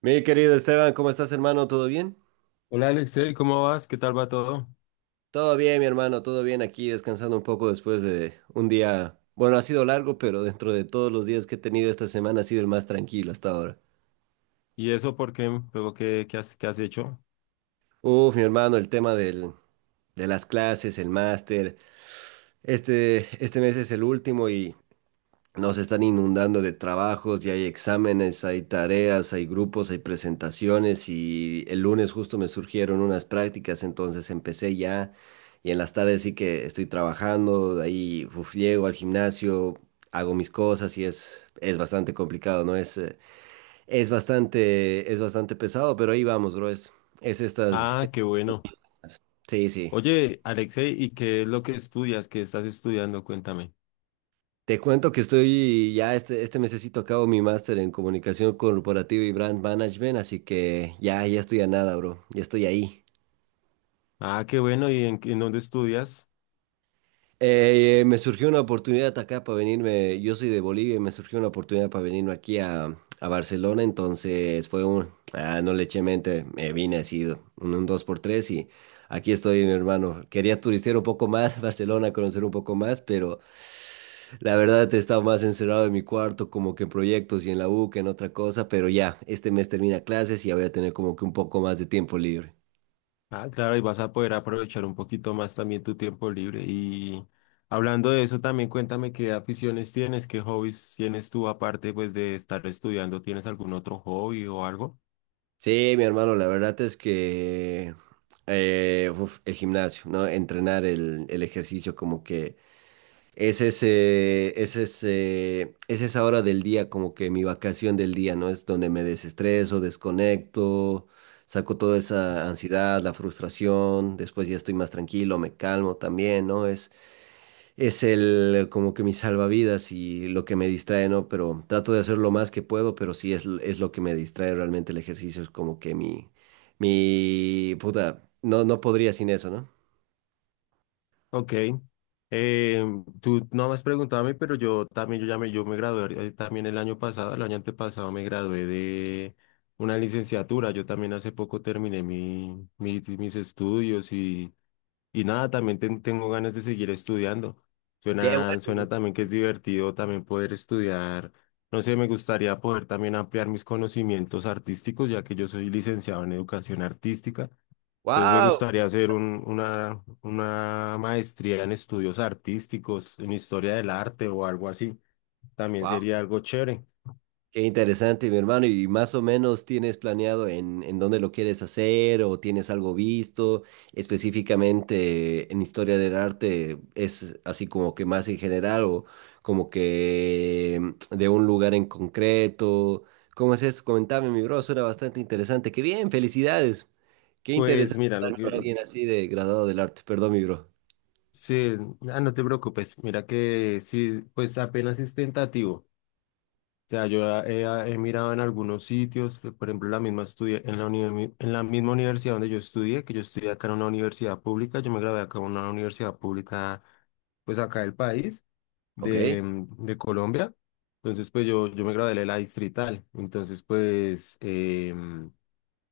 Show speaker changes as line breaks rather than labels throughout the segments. Mi querido Esteban, ¿cómo estás, hermano? ¿Todo bien?
Hola Alexei, ¿cómo vas? ¿Qué tal va todo?
Todo bien, mi hermano, todo bien aquí, descansando un poco después de un día, bueno, ha sido largo, pero dentro de todos los días que he tenido esta semana ha sido el más tranquilo hasta ahora.
¿Y eso por qué? Luego, ¿qué has hecho?
Uf, mi hermano, el tema de las clases, el máster, este mes es el último y nos están inundando de trabajos y hay exámenes, hay tareas, hay grupos, hay presentaciones y el lunes justo me surgieron unas prácticas, entonces empecé ya y en las tardes sí que estoy trabajando, de ahí uf, llego al gimnasio, hago mis cosas y es bastante complicado, ¿no? Es bastante pesado, pero ahí vamos, bro, es estas...
Ah, qué bueno.
estas- Sí, sí.
Oye, Alexei, ¿y qué es lo que estudias? ¿Qué estás estudiando? Cuéntame.
Te cuento que estoy ya este mesecito acabo mi máster en comunicación corporativa y brand management, así que ya estoy a nada, bro. Ya estoy ahí.
Ah, qué bueno. ¿Y en dónde estudias?
Me surgió una oportunidad acá para venirme, yo soy de Bolivia y me surgió una oportunidad para venirme aquí a Barcelona, entonces fue no le eché mente, me vine así, un dos por tres y aquí estoy, mi hermano. Quería turistear un poco más, Barcelona, conocer un poco más, pero la verdad he estado más encerrado en mi cuarto, como que en proyectos y en la U que en otra cosa, pero ya, este mes termina clases y ya voy a tener como que un poco más de tiempo libre.
Ah, claro, y vas a poder aprovechar un poquito más también tu tiempo libre. Y hablando de eso, también cuéntame qué aficiones tienes, qué hobbies tienes tú aparte pues de estar estudiando. ¿Tienes algún otro hobby o algo?
Sí, mi hermano, la verdad es que el gimnasio, ¿no? Entrenar el ejercicio como que es esa hora del día, como que mi vacación del día, ¿no? Es donde me desestreso, desconecto, saco toda esa ansiedad, la frustración, después ya estoy más tranquilo, me calmo también, ¿no? Es el, como que mi salvavidas y lo que me distrae, ¿no? Pero trato de hacer lo más que puedo, pero sí es lo que me distrae realmente el ejercicio, es como que mi, puta, no, no podría sin eso, ¿no?
Ok. Eh, Tú no me has preguntado a mí, pero yo también, yo me gradué también el año pasado, el año antepasado me gradué de una licenciatura. Yo también hace poco terminé mis estudios y nada, también tengo ganas de seguir estudiando.
¡Qué bueno!
Suena también que es divertido también poder estudiar. No sé, me gustaría poder también ampliar mis conocimientos artísticos, ya que yo soy licenciado en educación artística. Entonces me
¡Wow!
gustaría hacer una maestría en estudios artísticos, en historia del arte o algo así. También sería algo chévere.
Qué interesante, mi hermano. ¿Y más o menos tienes planeado en dónde lo quieres hacer o tienes algo visto específicamente en historia del arte? ¿Es así como que más en general o como que de un lugar en concreto? ¿Cómo es eso? Comentame, mi bro. Suena bastante interesante. Qué bien, felicidades. Qué
Pues
interesante
mira, lo
hablar con
que...
alguien así de graduado del arte. Perdón, mi bro.
Sí, ah, no te preocupes. Mira que sí, pues apenas es tentativo. Sea, yo he, he mirado en algunos sitios, que, por ejemplo, la misma estudia, en la, en la misma universidad donde yo estudié, que yo estudié acá en una universidad pública, yo me gradué acá en una universidad pública, pues acá del país,
Ok.
de, de Colombia. Entonces, pues yo me gradué de la distrital. Entonces, pues,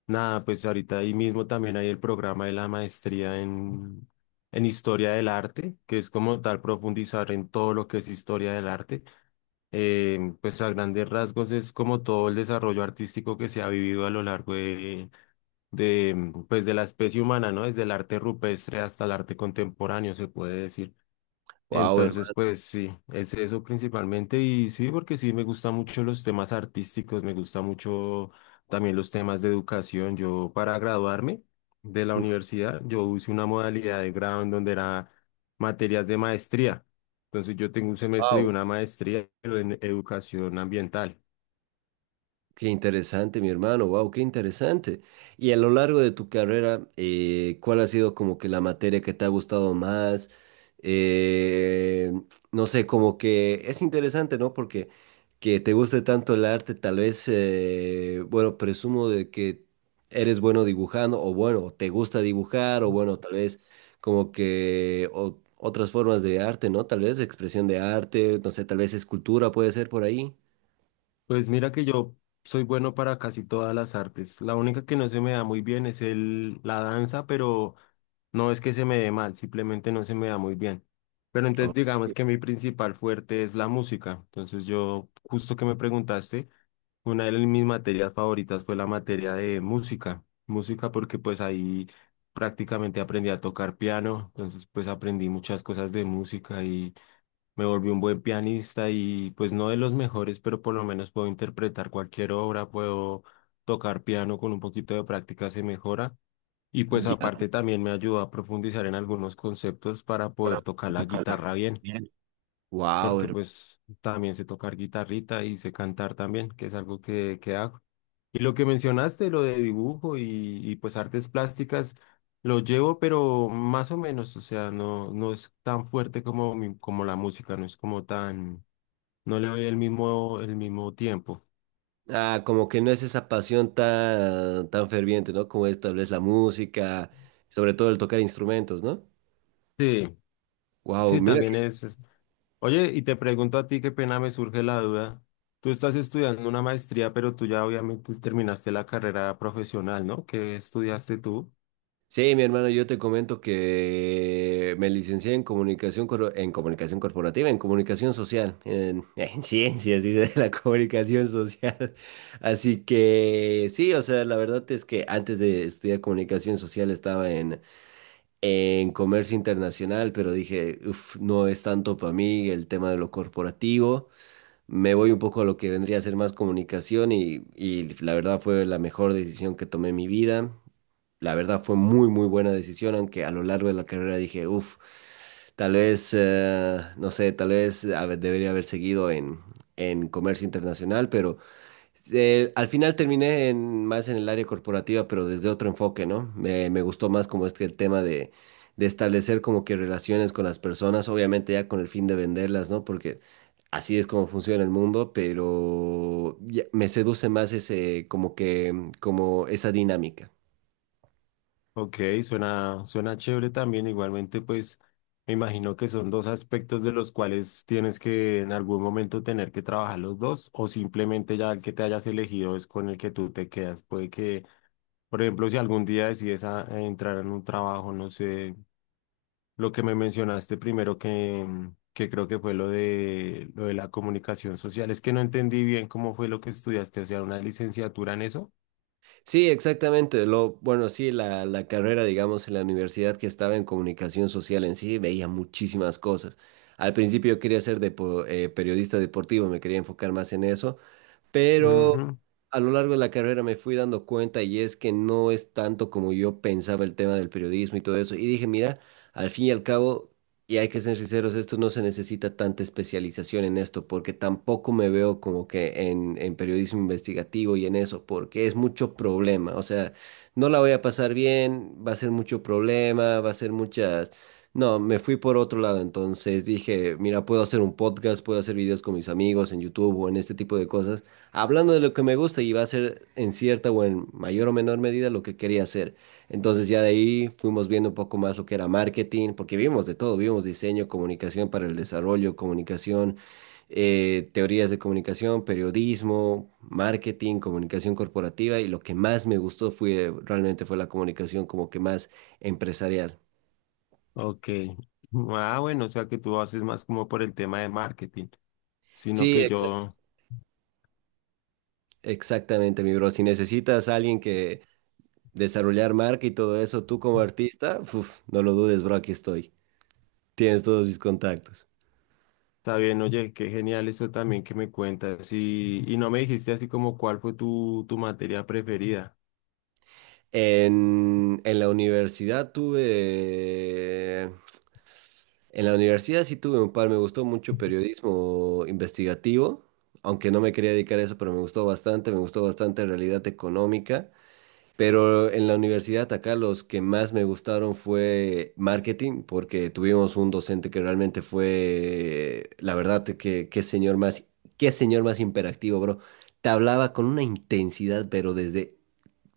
nada, pues ahorita ahí mismo también hay el programa de la maestría en historia del arte, que es como tal profundizar en todo lo que es historia del arte. Pues a grandes rasgos es como todo el desarrollo artístico que se ha vivido a lo largo de, pues de la especie humana, ¿no? Desde el arte rupestre hasta el arte contemporáneo, se puede decir.
Wow,
Entonces,
hermano.
pues sí, es eso principalmente. Y sí, porque sí, me gustan mucho los temas artísticos, me gusta mucho también los temas de educación. Yo para graduarme de la universidad, yo hice una modalidad de grado en donde era materias de maestría. Entonces, yo tengo un semestre y
Wow.
una maestría, pero en educación ambiental.
Qué interesante, mi hermano, wow, qué interesante. Y a lo largo de tu carrera, ¿cuál ha sido como que la materia que te ha gustado más? Eh, no sé, como que es interesante, ¿no? Porque que te guste tanto el arte, tal vez, bueno, presumo de que eres bueno dibujando, o bueno, te gusta dibujar, o bueno, tal vez como que otras formas de arte, ¿no? Tal vez expresión de arte, no sé, tal vez escultura puede ser por ahí.
Pues mira que yo soy bueno para casi todas las artes. La única que no se me da muy bien es el, la danza, pero no es que se me dé mal, simplemente no se me da muy bien. Pero
o-
entonces digamos que mi principal fuerte es la música. Entonces yo, justo que me preguntaste, una de mis materias favoritas fue la materia de música. Música porque pues ahí prácticamente aprendí a tocar piano, entonces pues aprendí muchas cosas de música y me volví un buen pianista y pues no de los mejores, pero por lo menos puedo interpretar cualquier obra, puedo tocar piano con un poquito de práctica se mejora. Y pues
ya.
aparte también me ayudó a profundizar en algunos conceptos para
Para
poder tocar la
tocarla
guitarra bien,
bien. Wow.
porque pues también sé tocar guitarrita y sé cantar también, que es algo que hago. Y lo que mencionaste, lo de dibujo y pues artes plásticas, lo llevo, pero más o menos, o sea, no, no es tan fuerte como, como la música, no es como tan no le doy el mismo tiempo.
Ah, como que no es esa pasión tan, tan ferviente, ¿no? Como es tal vez la música, sobre todo el tocar instrumentos, ¿no?
Sí,
Wow,
sí,
mira.
también es. Es- oye, y te pregunto a ti, qué pena me surge la duda. Tú estás estudiando una maestría, pero tú ya obviamente terminaste la carrera profesional, ¿no? ¿Qué estudiaste tú?
Sí, mi hermano, yo te comento que me licencié en comunicación, en comunicación corporativa, en comunicación social, en, en ciencias, dice, de la comunicación social. Así que sí, o sea, la verdad es que antes de estudiar comunicación social estaba en comercio internacional, pero dije, "Uf, no es tanto para mí el tema de lo corporativo. Me voy un poco a lo que vendría a ser más comunicación y la verdad fue la mejor decisión que tomé en mi vida. La verdad fue muy, muy buena decisión, aunque a lo largo de la carrera dije, uff, tal vez, no sé, tal vez a ver, debería haber seguido en comercio internacional, pero al final terminé más en el área corporativa, pero desde otro enfoque, ¿no? Me gustó más como este el tema de establecer como que relaciones con las personas, obviamente ya con el fin de venderlas, ¿no? Porque así es como funciona el mundo, pero me seduce más ese, como que, como esa dinámica.
Ok, suena, suena chévere también. Igualmente, pues me imagino que son dos aspectos de los cuales tienes que en algún momento tener que trabajar los dos, o simplemente ya el que te hayas elegido es con el que tú te quedas. Puede que por ejemplo, si algún día decides a entrar en un trabajo, no sé, lo que me mencionaste primero que, que creo que fue lo de la comunicación social, es que no entendí bien cómo fue lo que estudiaste, o sea, una licenciatura en eso.
Sí, exactamente. Bueno, sí, la carrera, digamos, en la universidad que estaba en comunicación social en sí, veía muchísimas cosas. Al principio yo quería ser periodista deportivo, me quería enfocar más en eso, pero
Ujú,
a lo largo de la carrera me fui dando cuenta y es que no es tanto como yo pensaba el tema del periodismo y todo eso. Y dije, mira, al fin y al cabo, y hay que ser sinceros, esto no se necesita tanta especialización en esto, porque tampoco me veo como que en periodismo investigativo y en eso, porque es mucho problema. O sea, no la voy a pasar bien, va a ser mucho problema, va a ser muchas... No, me fui por otro lado, entonces dije, mira, puedo hacer un podcast, puedo hacer videos con mis amigos en YouTube o en este tipo de cosas hablando de lo que me gusta y va a ser en cierta o en mayor o menor medida lo que quería hacer. Entonces ya de ahí fuimos viendo un poco más lo que era marketing, porque vimos de todo, vimos diseño, comunicación para el desarrollo, comunicación, teorías de comunicación, periodismo, marketing, comunicación corporativa y lo que más me gustó fue realmente fue la comunicación como que más empresarial.
ok. Ah, bueno, o sea que tú haces más como por el tema de marketing, sino
Sí,
que yo,
exactamente, mi bro. Si necesitas a alguien que desarrollar marca y todo eso, tú como artista, uf, no lo dudes, bro, aquí estoy. Tienes todos mis contactos.
está bien, oye, qué genial eso también que me cuentas y no me dijiste así como cuál fue tu materia preferida.
En la universidad tuve... En la universidad sí tuve un par, me gustó mucho periodismo investigativo, aunque no me quería dedicar a eso, pero me gustó bastante realidad económica. Pero en la universidad acá los que más me gustaron fue marketing, porque tuvimos un docente que realmente fue, la verdad, que qué señor más imperactivo, bro. Te hablaba con una intensidad, pero desde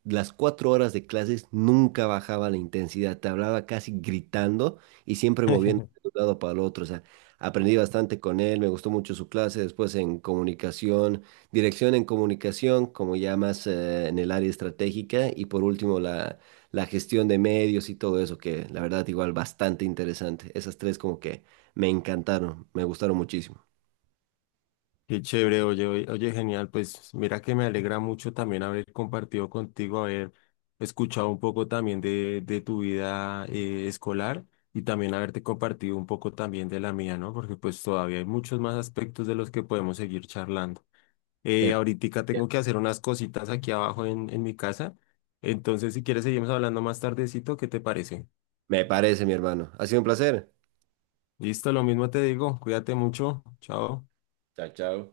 las 4 horas de clases nunca bajaba la intensidad, te hablaba casi gritando y siempre moviendo de un lado para el otro. O sea, aprendí bastante con él, me gustó mucho su clase, después en comunicación, dirección en comunicación, como ya más en el área estratégica, y por último la gestión de medios y todo eso, que la verdad igual bastante interesante. Esas tres como que me encantaron, me gustaron muchísimo.
Qué chévere, oye, oye, oye, genial. Pues mira que me alegra mucho también haber compartido contigo, haber escuchado un poco también de tu vida escolar y también haberte compartido un poco también de la mía, ¿no? Porque pues todavía hay muchos más aspectos de los que podemos seguir charlando.
Me,
Ahoritica tengo que hacer unas cositas aquí abajo en mi casa. Entonces, si quieres, seguimos hablando más tardecito, ¿qué te parece?
me parece, mi hermano. Ha sido un placer.
Listo, lo mismo te digo. Cuídate mucho. Chao.
Chao, chao.